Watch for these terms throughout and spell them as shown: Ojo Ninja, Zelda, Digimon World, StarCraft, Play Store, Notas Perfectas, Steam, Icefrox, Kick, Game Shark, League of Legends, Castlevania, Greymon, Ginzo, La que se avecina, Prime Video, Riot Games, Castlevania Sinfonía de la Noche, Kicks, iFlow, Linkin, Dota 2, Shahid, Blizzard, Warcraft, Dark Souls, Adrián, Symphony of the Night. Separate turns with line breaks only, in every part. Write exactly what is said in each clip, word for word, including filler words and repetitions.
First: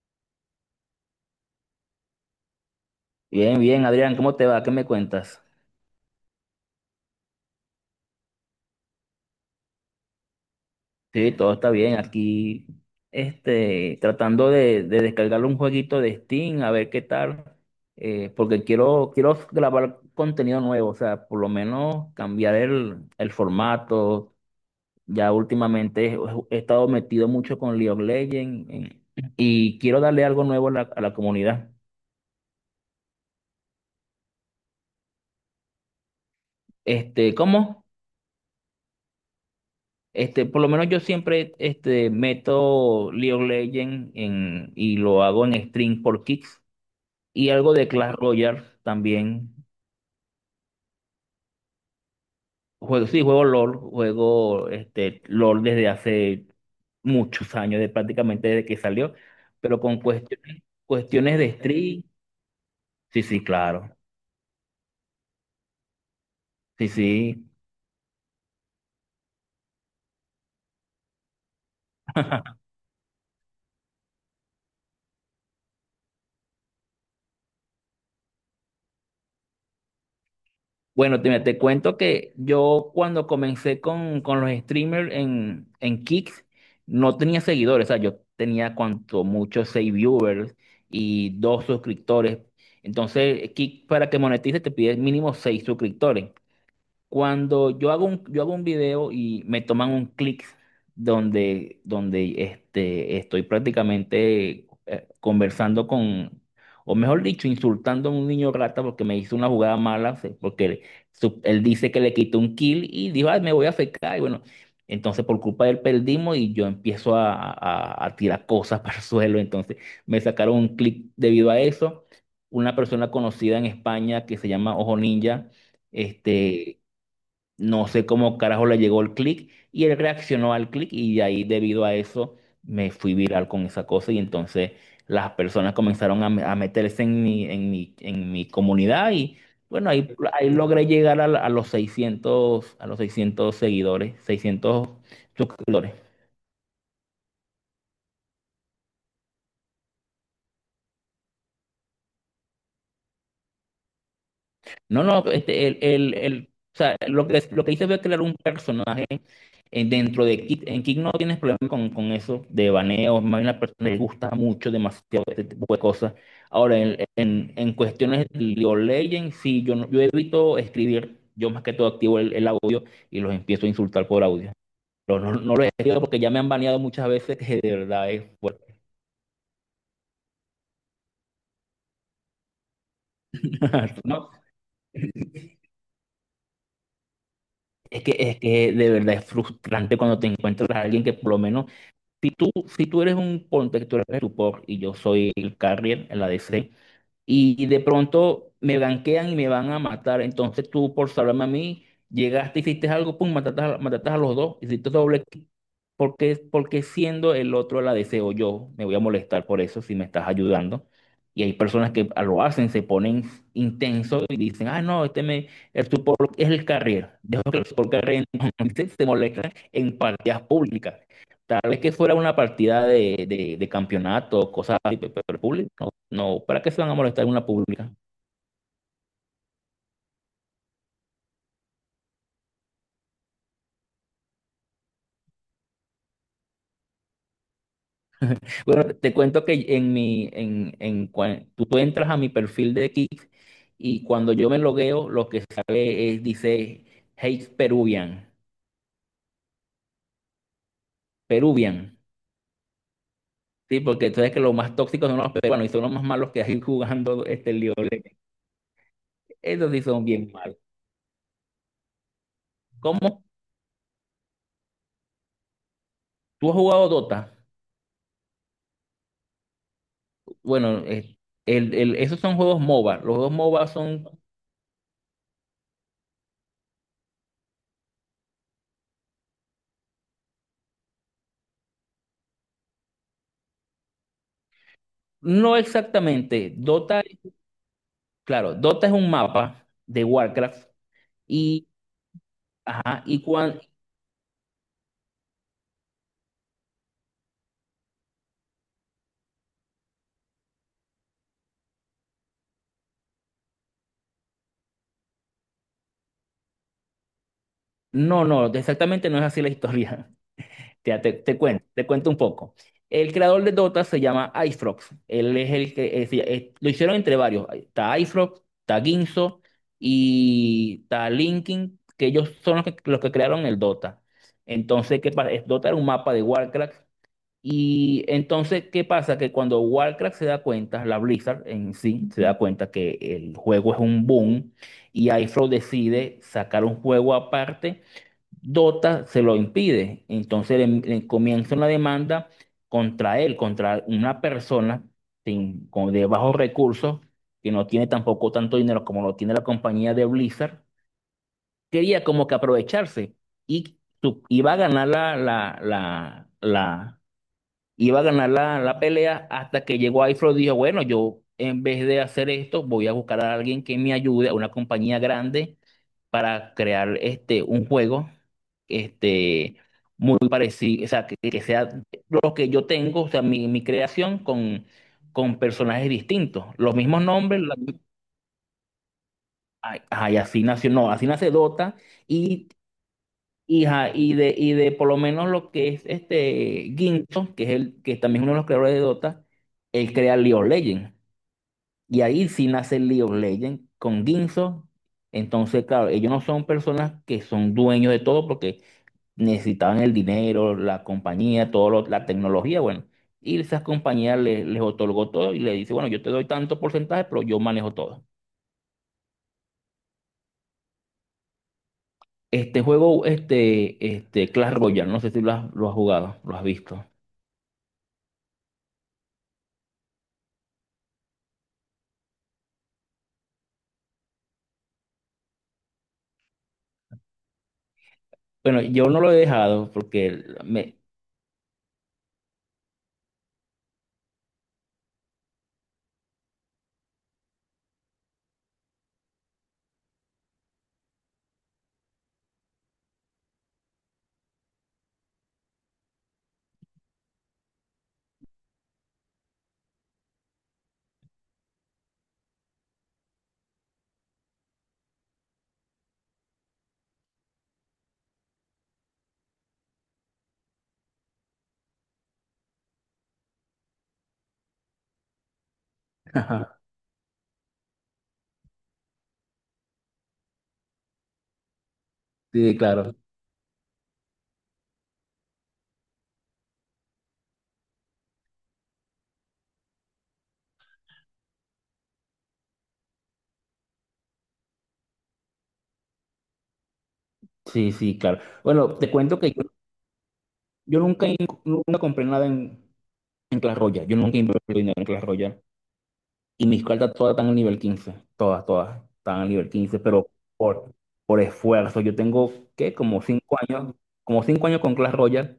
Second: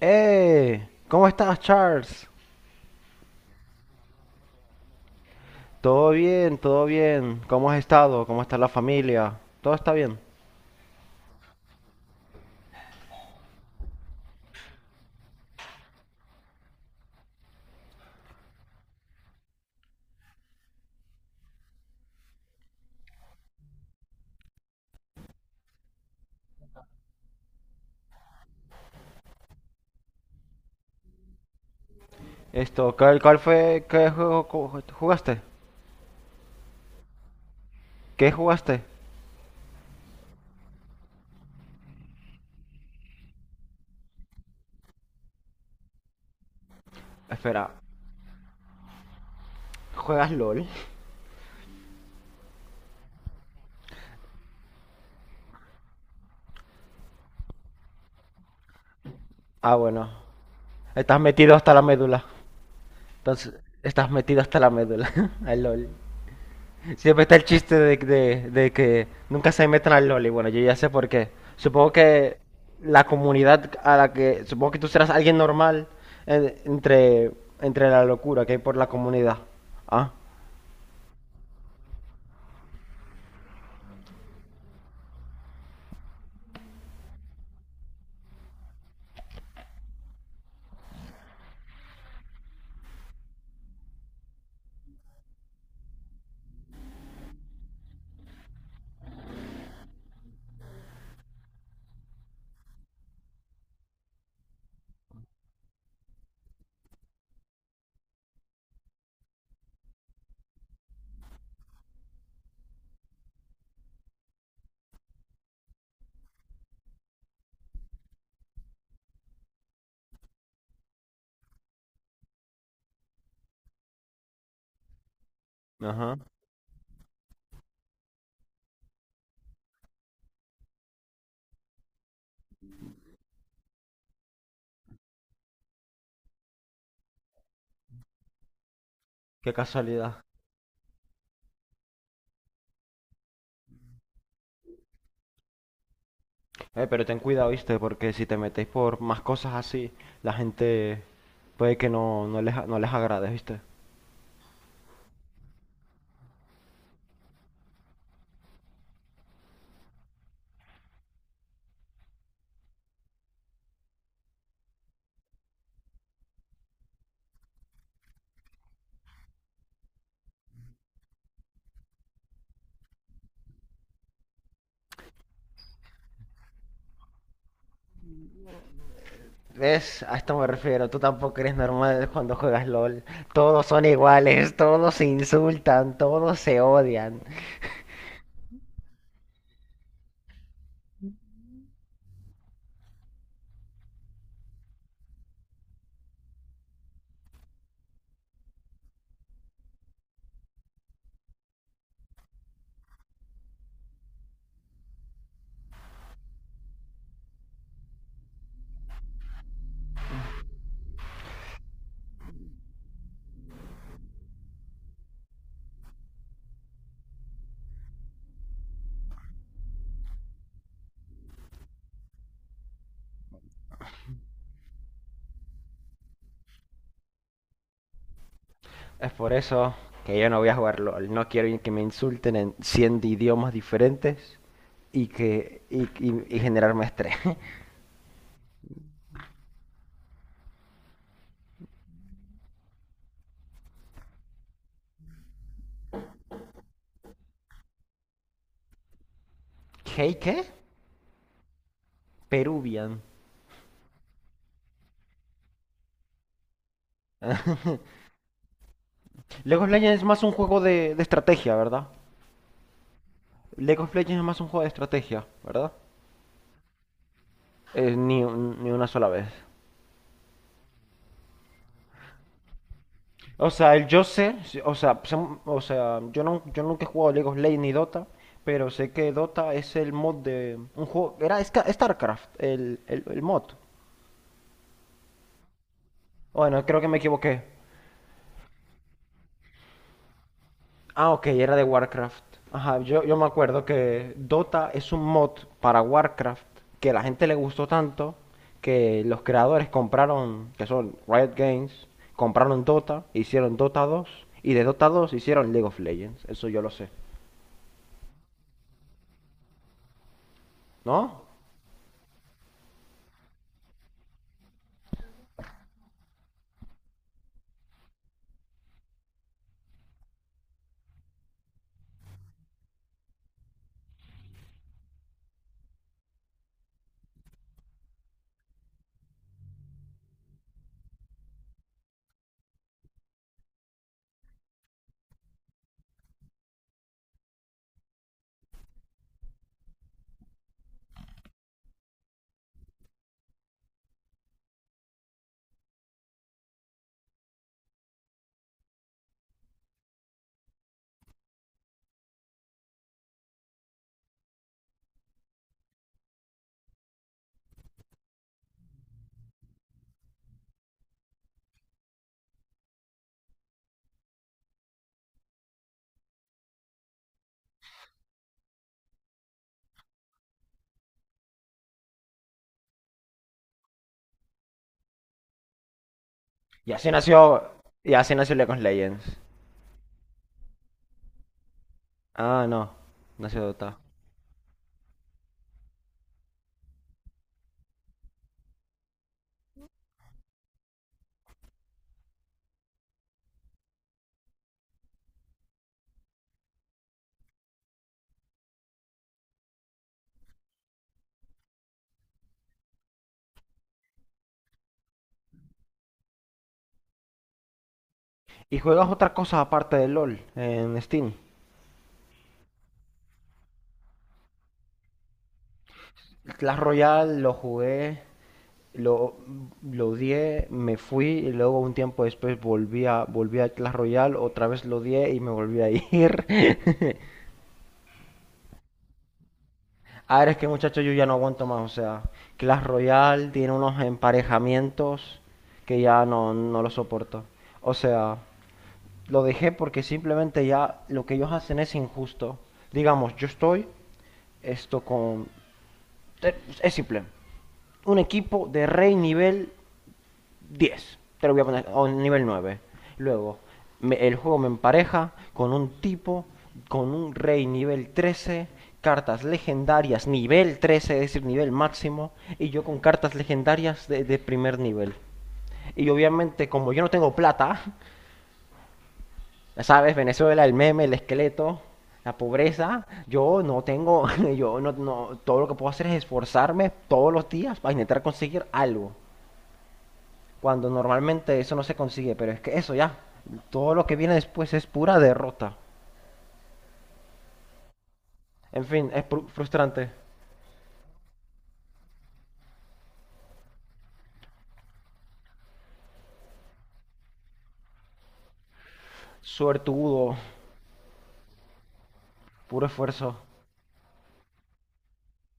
¡Eh! ¿Cómo estás, Charles?
Bien, bien, Adrián, ¿cómo te va? ¿Qué me cuentas?
Todo bien, todo bien. ¿Cómo has estado? ¿Cómo está la familia? Todo está bien.
Sí, todo está bien. Aquí, este, tratando de, de descargar un jueguito de Steam, a ver qué tal, eh, porque quiero, quiero grabar contenido nuevo, o sea, por lo menos cambiar el, el formato. Ya últimamente he, he estado metido mucho con League of Legends eh, y quiero darle algo nuevo a la, a la comunidad.
Esto, ¿cuál, cuál fue? ¿Qué juego co- jugaste?
Este, ¿cómo?
¿Qué jugaste?
Este, por lo menos yo siempre este, meto League of Legends en, y lo hago en stream por Kicks. Y
Espera,
algo de Clash Royale también.
¿juegas LOL?
Juego, sí, juego LOL, juego este, LOL desde hace muchos años, de, prácticamente desde que salió,
Ah,
pero con
bueno.
cuestiones,
Estás
cuestiones de
metido hasta la
stream.
médula.
Sí, sí,
Entonces,
claro.
estás metido hasta la médula. Al LOL.
Sí,
Siempre está el
sí.
chiste de, de- de que nunca se metan al LOL y bueno, yo ya sé por qué. Supongo que la comunidad a la que. Supongo que tú serás alguien normal en- entre, entre la locura que hay por la comunidad. Ah,
Bueno, te, mira, te cuento que yo cuando comencé con, con los streamers en, en Kick, no tenía seguidores, o sea, yo tenía cuanto mucho seis viewers y dos suscriptores. Entonces, Kick para que monetice te pide mínimo seis suscriptores. Cuando yo hago un, yo hago un video y me toman un clic donde, donde este, estoy prácticamente eh, conversando con, o mejor dicho, insultando a un niño rata porque me hizo una jugada mala, se- porque él, su- él dice que le quitó un kill y dijo, "Ay, me voy a fecar. Y bueno, entonces por culpa de él perdimos y yo empiezo a, a- a tirar cosas para el suelo. Entonces me sacaron un clic debido a eso. Una persona conocida en España que se llama Ojo Ninja.
ajá.
Este, no sé cómo carajo le llegó el clic y él reaccionó al clic y de ahí debido a eso me fui viral con esa cosa y entonces las personas comenzaron a, me- a meterse en mi, en mi, en mi comunidad y
Qué
bueno, ahí,
casualidad.
ahí logré llegar a, la- a los seiscientos a los seiscientos seguidores, seiscientos suscriptores.
Eh, pero ten cuidado, ¿viste? Porque si te metéis por más cosas así, la gente puede que no, no les, no les agrade, ¿viste?
No, no, este, el, el, el- o sea, lo que, lo que hice fue crear un personaje en- dentro de Kick, en Kick no tienes problema con, con eso de baneo, más bien a la persona le gusta mucho demasiado este tipo de cosas. Ahora, en, en, en cuestiones de League of Legends, sí, yo, no- yo evito escribir, yo más que todo activo el, el audio y los empiezo a insultar por audio. Pero no, no lo he escrito porque ya me han baneado muchas veces que de verdad es fuerte.
¿Ves? A esto me refiero. Tú tampoco eres normal cuando juegas LOL. Todos son
No,
iguales, todos se insultan, todos se odian.
es que, es que de verdad es frustrante cuando te encuentras a alguien que por lo menos, si tú, si tú eres un ponte, que tú eres el support y yo soy el carrier en la D C, y de pronto me ganquean y me van a matar. Entonces tú, por salvarme a mí, llegaste, hiciste algo, pum, mataste a, mataste a los dos, hiciste doble clic. Porque, porque siendo el otro la deseo yo, me voy a molestar por eso si me estás ayudando. Y hay personas que lo hacen, se ponen intensos y dicen, ah, no, este me, el support es el carrier. Dejo que el support carrier se se molesta en partidas públicas. Tal vez que fuera una partida de, de, de campeonato, cosas así, pe- pero público, no, ¿para qué se van a molestar en una pública?
Es por eso que yo no voy a jugar LOL. No quiero que me insulten en cien idiomas diferentes y que y, y- y generarme estrés.
Bueno, te cuento que en mi, en, en, cua- tú, tú entras a mi perfil de Kick y cuando yo me logueo, lo que sale es, dice, hate Peruvian,
¿Qué? ¿Qué?
Peruvian,
Peruvian.
¿sí? Porque tú sabes que los más tóxicos son los peruanos y son los más malos que hay jugando este lío.
League of
Esos sí
Legends es
son
más un
bien malos.
juego de, de estrategia, ¿verdad?
¿Cómo?
League of Legends es más un juego de estrategia, ¿verdad?
¿Tú has jugado Dota?
Eh, ni, un- ni una sola vez.
Bueno, eh, el- el- esos son juegos MOBA. Los juegos
O
MOBA
sea, el yo
son,
sé, sí, o sea, son- o sea, yo no, yo nunca he jugado League of Legends ni Dota, pero sé que Dota es el mod de un juego, era Ska- StarCraft, el, el, el mod.
no exactamente,
Bueno, creo que me
Dota,
equivoqué.
claro, Dota es un mapa de Warcraft.
Ah, ok, era de
Y,
Warcraft. Ajá,
ajá,
yo, yo
y
me
cuando...
acuerdo que Dota es un mod para Warcraft que a la gente le gustó tanto que los creadores compraron, que son Riot Games, compraron Dota, hicieron Dota dos y de Dota dos hicieron League of Legends. Eso yo lo sé.
No, no, exactamente no es así la historia. Te, te,
¿No?
te cuento, te cuento un poco. El creador de Dota se llama Icefrox. Él es el que... es- es- lo hicieron entre varios. Está Icefrox, está Ginzo y está Linkin, que ellos son los que, los que crearon el Dota. Entonces, que para, Dota era un mapa de Warcraft. Y entonces, ¿qué pasa? Que cuando Warcraft se da cuenta, la Blizzard en sí se da cuenta que el juego es un boom y iFlow decide sacar un juego aparte, Dota se lo impide. Entonces le, le comienza una demanda contra él, contra una persona sin- con, de bajos recursos, que no tiene tampoco tanto dinero como lo tiene la compañía de Blizzard. Quería como que aprovecharse y tu- iba a ganar la, la, la, la, iba a ganar la, la pelea hasta que llegó iFlow y dijo, bueno, yo en vez de hacer esto, voy a buscar a alguien que me ayude, a una compañía grande, para crear este, un juego este, muy parecido, o sea, que, que sea lo que yo tengo, o sea, mi, mi creación con, con personajes distintos,
Y
los
así
mismos nombres,
nació.
la-
Y así nació League of Legends.
ay, ay, así nació, no, así nace Dota
Ah,
y...
no. Nació
Y,
Dota.
ajá, y de, y de por lo menos lo que es este Ginto, que es el que también es uno de los creadores de Dota, él crea League of Legends. Y ahí sí nace League of Legends con Ginzo. Entonces, claro, ellos no son personas que son dueños de todo porque necesitaban el dinero, la compañía, todo lo- la tecnología, bueno. Y esas compañías le- les otorgó todo y le dice, bueno, yo te doy tanto porcentaje, pero yo manejo todo.
¿Y juegas otra cosa aparte de LOL en Steam?
Este juego, este, este Clash Royale, no sé si lo has, lo has jugado, lo has
Clash
visto.
Royale lo jugué, lo, lo odié, me fui y luego un tiempo después volví a, volví a Clash Royale, otra vez lo odié y me volví a ir.
Bueno, yo no lo he dejado
A
porque
ver, es que
me...
muchachos yo ya no aguanto más, o sea, Clash Royale tiene unos emparejamientos que ya no, no lo soporto. O sea, lo dejé porque simplemente ya lo que ellos hacen es injusto. Digamos, yo estoy esto con. Es simple. Un equipo de rey nivel diez. Te lo voy a poner. O nivel nueve. Luego, me- el juego me empareja con un tipo, con un rey nivel trece. Cartas legendarias nivel trece, es decir, nivel máximo. Y yo con cartas legendarias de, de primer nivel. Y obviamente,
Ajá,
como yo no tengo plata, ya sabes, Venezuela, el meme, el esqueleto, la
sí,
pobreza.
claro.
Yo no tengo, yo no, no, todo lo que puedo hacer es esforzarme todos los días para intentar conseguir algo. Cuando normalmente eso no se consigue, pero es que eso ya, todo lo que viene después es pura derrota.
Sí, sí, claro.
En
Bueno,
fin,
te
es
cuento
pru-
que yo,
frustrante,
yo nunca, in- nunca compré nada en, en Clash Royale. Yo nunca invertí dinero en Clash Royale. Y mis cartas todas están al nivel quince, todas, todas están al nivel quince, pero
suertudo,
por, por esfuerzo. Yo tengo,
puro
¿qué? Como
esfuerzo.
cinco años, como cinco años con Clash Royale.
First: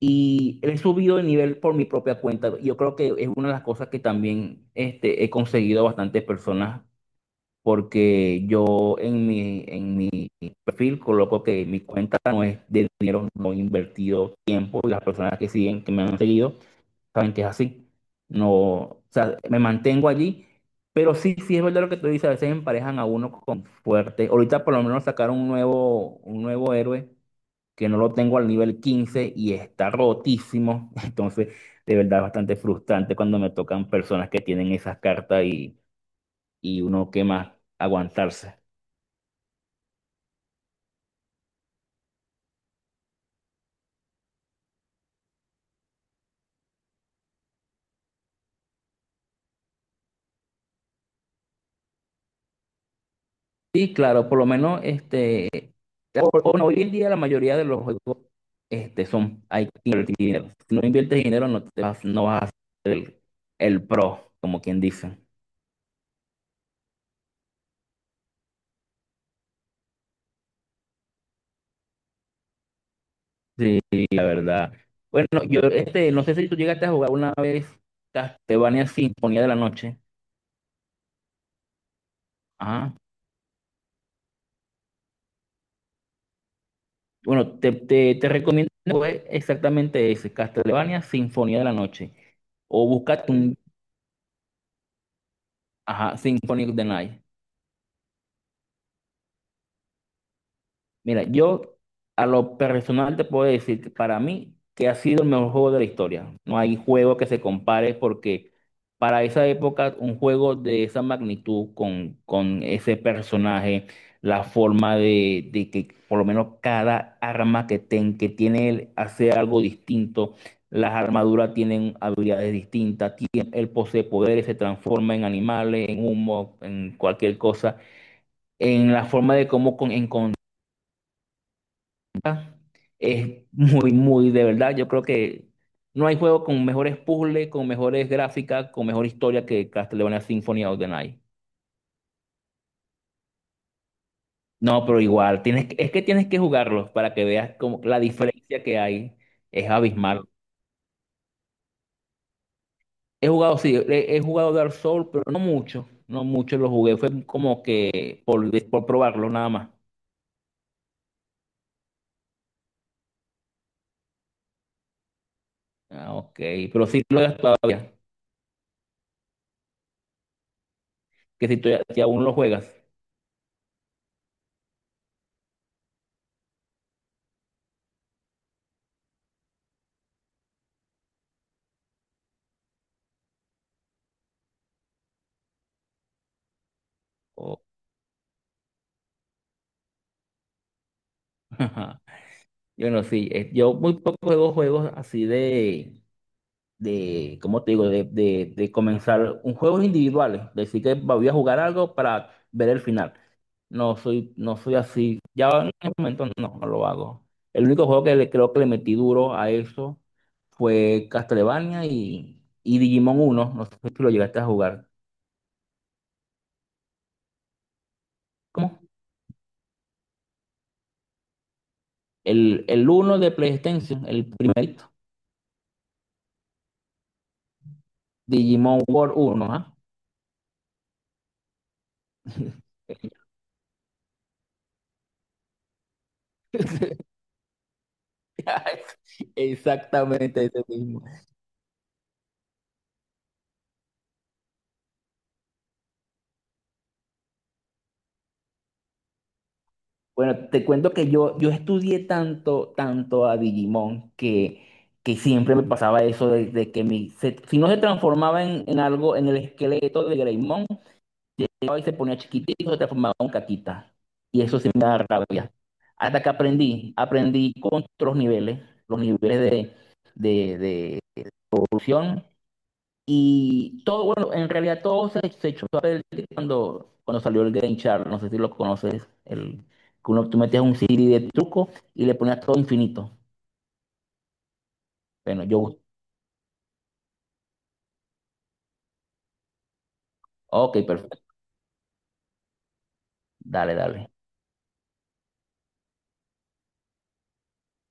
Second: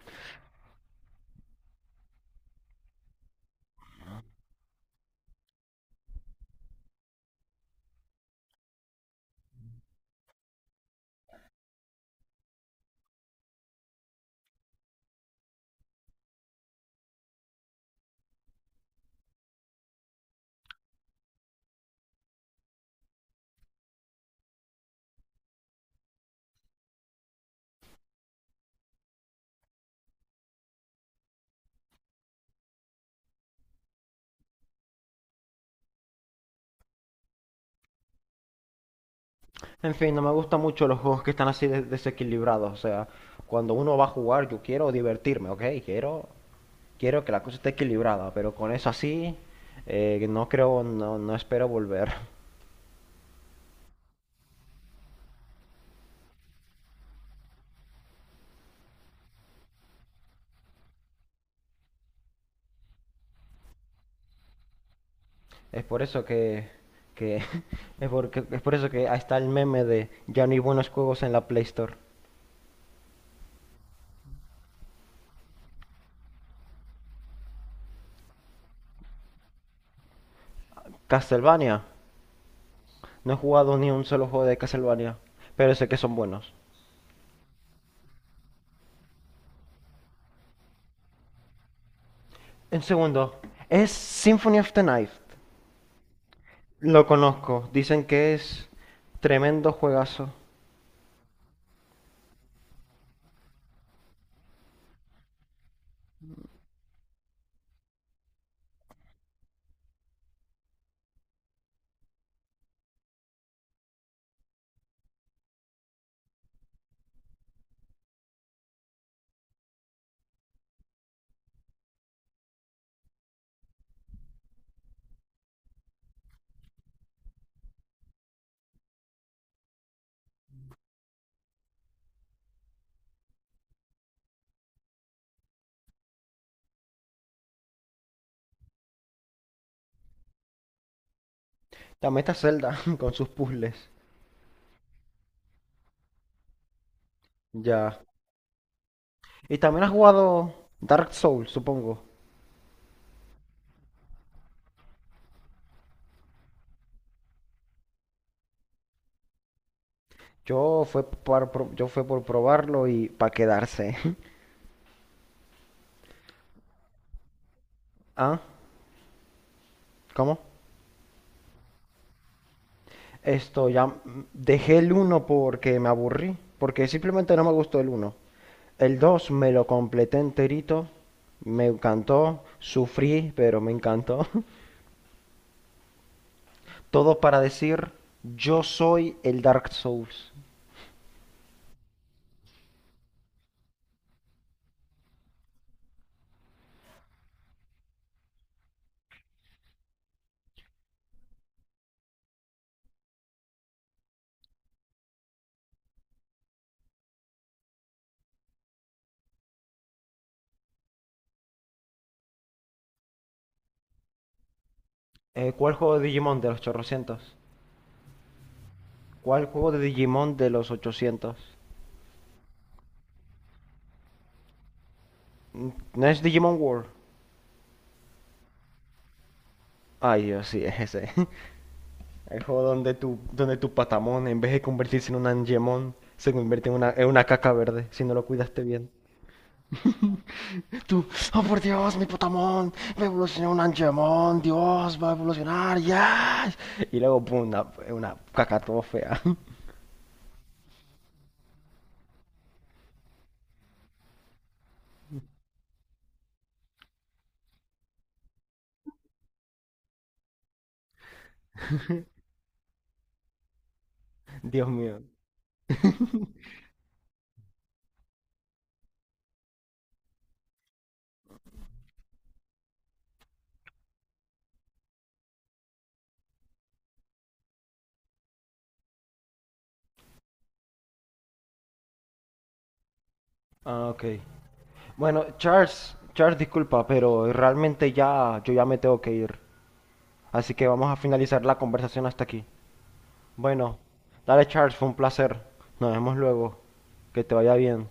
Y he subido de nivel por mi propia cuenta. Yo creo que es una de las cosas que también este, he conseguido a bastantes personas porque yo en mi, en mi perfil coloco que mi cuenta no es de dinero no invertido tiempo y las personas que siguen, que me han seguido, saben que es así. No, o sea, me mantengo allí, pero sí, sí es verdad lo que tú dices, a veces emparejan a uno con fuerte. Ahorita por lo menos sacaron un nuevo, un nuevo héroe que no lo tengo al nivel quince y está rotísimo. Entonces, de verdad es bastante frustrante cuando me tocan personas que tienen esas cartas y, y uno que más aguantarse.
En fin, no me gustan mucho los juegos que están así de- desequilibrados. O sea, cuando uno va a jugar, yo quiero divertirme, ¿ok? Quiero Quiero que la cosa esté equilibrada, pero con eso así, eh, no creo, no, no espero volver.
Sí, claro, por lo menos este, o- o no, hoy en día la mayoría de los juegos este, son, hay que invertir dinero. Si no inviertes dinero, no, te vas, no vas a ser el, el pro, como quien dice.
Es por eso que, que es, porque, es por eso que ahí está el meme de ya no hay buenos juegos en la Play Store.
Sí, sí, la verdad. Bueno, yo este, no sé si tú llegaste a jugar una vez Castlevania Sinfonía de la Noche.
Castlevania.
Ajá.
No he jugado ni un solo juego de Castlevania, pero sé que son buenos.
Bueno, te, te, te recomiendo jugar exactamente ese, Castlevania Sinfonía de la Noche.
En
O búscate
segundo,
un,
es Symphony of the Night.
ajá, Symphony of the
Lo
Night.
conozco, dicen que es tremendo juegazo.
Mira, yo a lo personal te puedo decir que para mí que ha sido el mejor juego de la historia. No hay juego que se compare porque para esa época un juego de esa magnitud con, con ese personaje, la forma de, de que por lo menos cada arma que, ten, que tiene él hace algo distinto, las armaduras tienen habilidades distintas, tie- él posee poderes, se transforma en animales, en humo, en cualquier cosa en la forma de cómo con- es muy, muy de verdad. Yo creo que no hay juego con mejores puzzles, con mejores gráficas, con mejor historia que Castlevania Symphony of the Night.
También está Zelda con sus puzzles.
No, pero igual, tienes, que- es que tienes que jugarlos para que veas como la
Ya.
diferencia que hay.
Y
Es
también has
abismal.
jugado Dark Souls, supongo.
He jugado, sí, he, he jugado Dark Souls, pero no mucho. No mucho lo jugué. Fue como que por, por probarlo nada más.
Yo fue por, pro- yo fue por probarlo y para quedarse.
Ah, ok. Pero sí lo juegas todavía.
¿Ah? ¿Cómo?
Que si, tú- si aún lo juegas.
Esto ya mm, dejé el uno porque me aburrí, porque simplemente no me gustó el uno. El dos me lo completé enterito, me encantó, sufrí, pero me encantó. Todo para
Oh.
decir, yo soy el Dark Souls.
Bueno, sí, eh, yo muy poco juego juegos así de, de, ¿cómo te digo? De, de, de comenzar un juego individual, decir que voy a jugar algo para ver el final. No soy, no soy así. Ya en el momento no, no lo hago. El único juego que le, creo que le metí duro a eso fue Castlevania y, y Digimon uno. No sé si lo llegaste a jugar.
Eh, ¿cuál juego de Digimon de los ochocientos?
¿Cómo?
¿Cuál juego de Digimon de los ochocientos?
El, el uno de PlayStation, el primerito.
Mm, ¿No es Digimon World?
Digimon World uno. ¿Ah?
Ay, Dios, sí, es ese. El juego donde tu, donde tu patamón, en vez de convertirse en un angemón, se convierte en una, en una caca verde, si no lo cuidaste bien.
Exactamente ese mismo.
Tú, oh por Dios, mi patamón, va a evolucionar un angemón, Dios, va a evolucionar, ya. Y luego, pum, una, una caca todo fea.
Bueno, te cuento que yo, yo estudié tanto, tanto a Digimon que, que siempre me pasaba eso de, de que mi, se- si no se transformaba en, en algo, en el esqueleto de Greymon, llegaba y se ponía chiquitito, se transformaba en caquita. Y eso
Dios
sí me da
mío.
rabia. Hasta que aprendí, aprendí con otros niveles, los niveles de, de, de evolución. Y todo, bueno, en realidad todo se, se echó a perder cuando, cuando salió el Game Shark, no sé si lo conoces, el, que uno, tú metías un C D de truco y le ponías todo infinito.
Ah, ok. Bueno,
Bueno, yo,
Charles, Charles, disculpa, pero realmente ya, yo ya me tengo que ir. Así que
ok,
vamos a
perfecto,
finalizar la conversación hasta aquí.
dale,
Bueno,
dale.
dale Charles, fue un placer. Nos vemos luego. Que te vaya bien.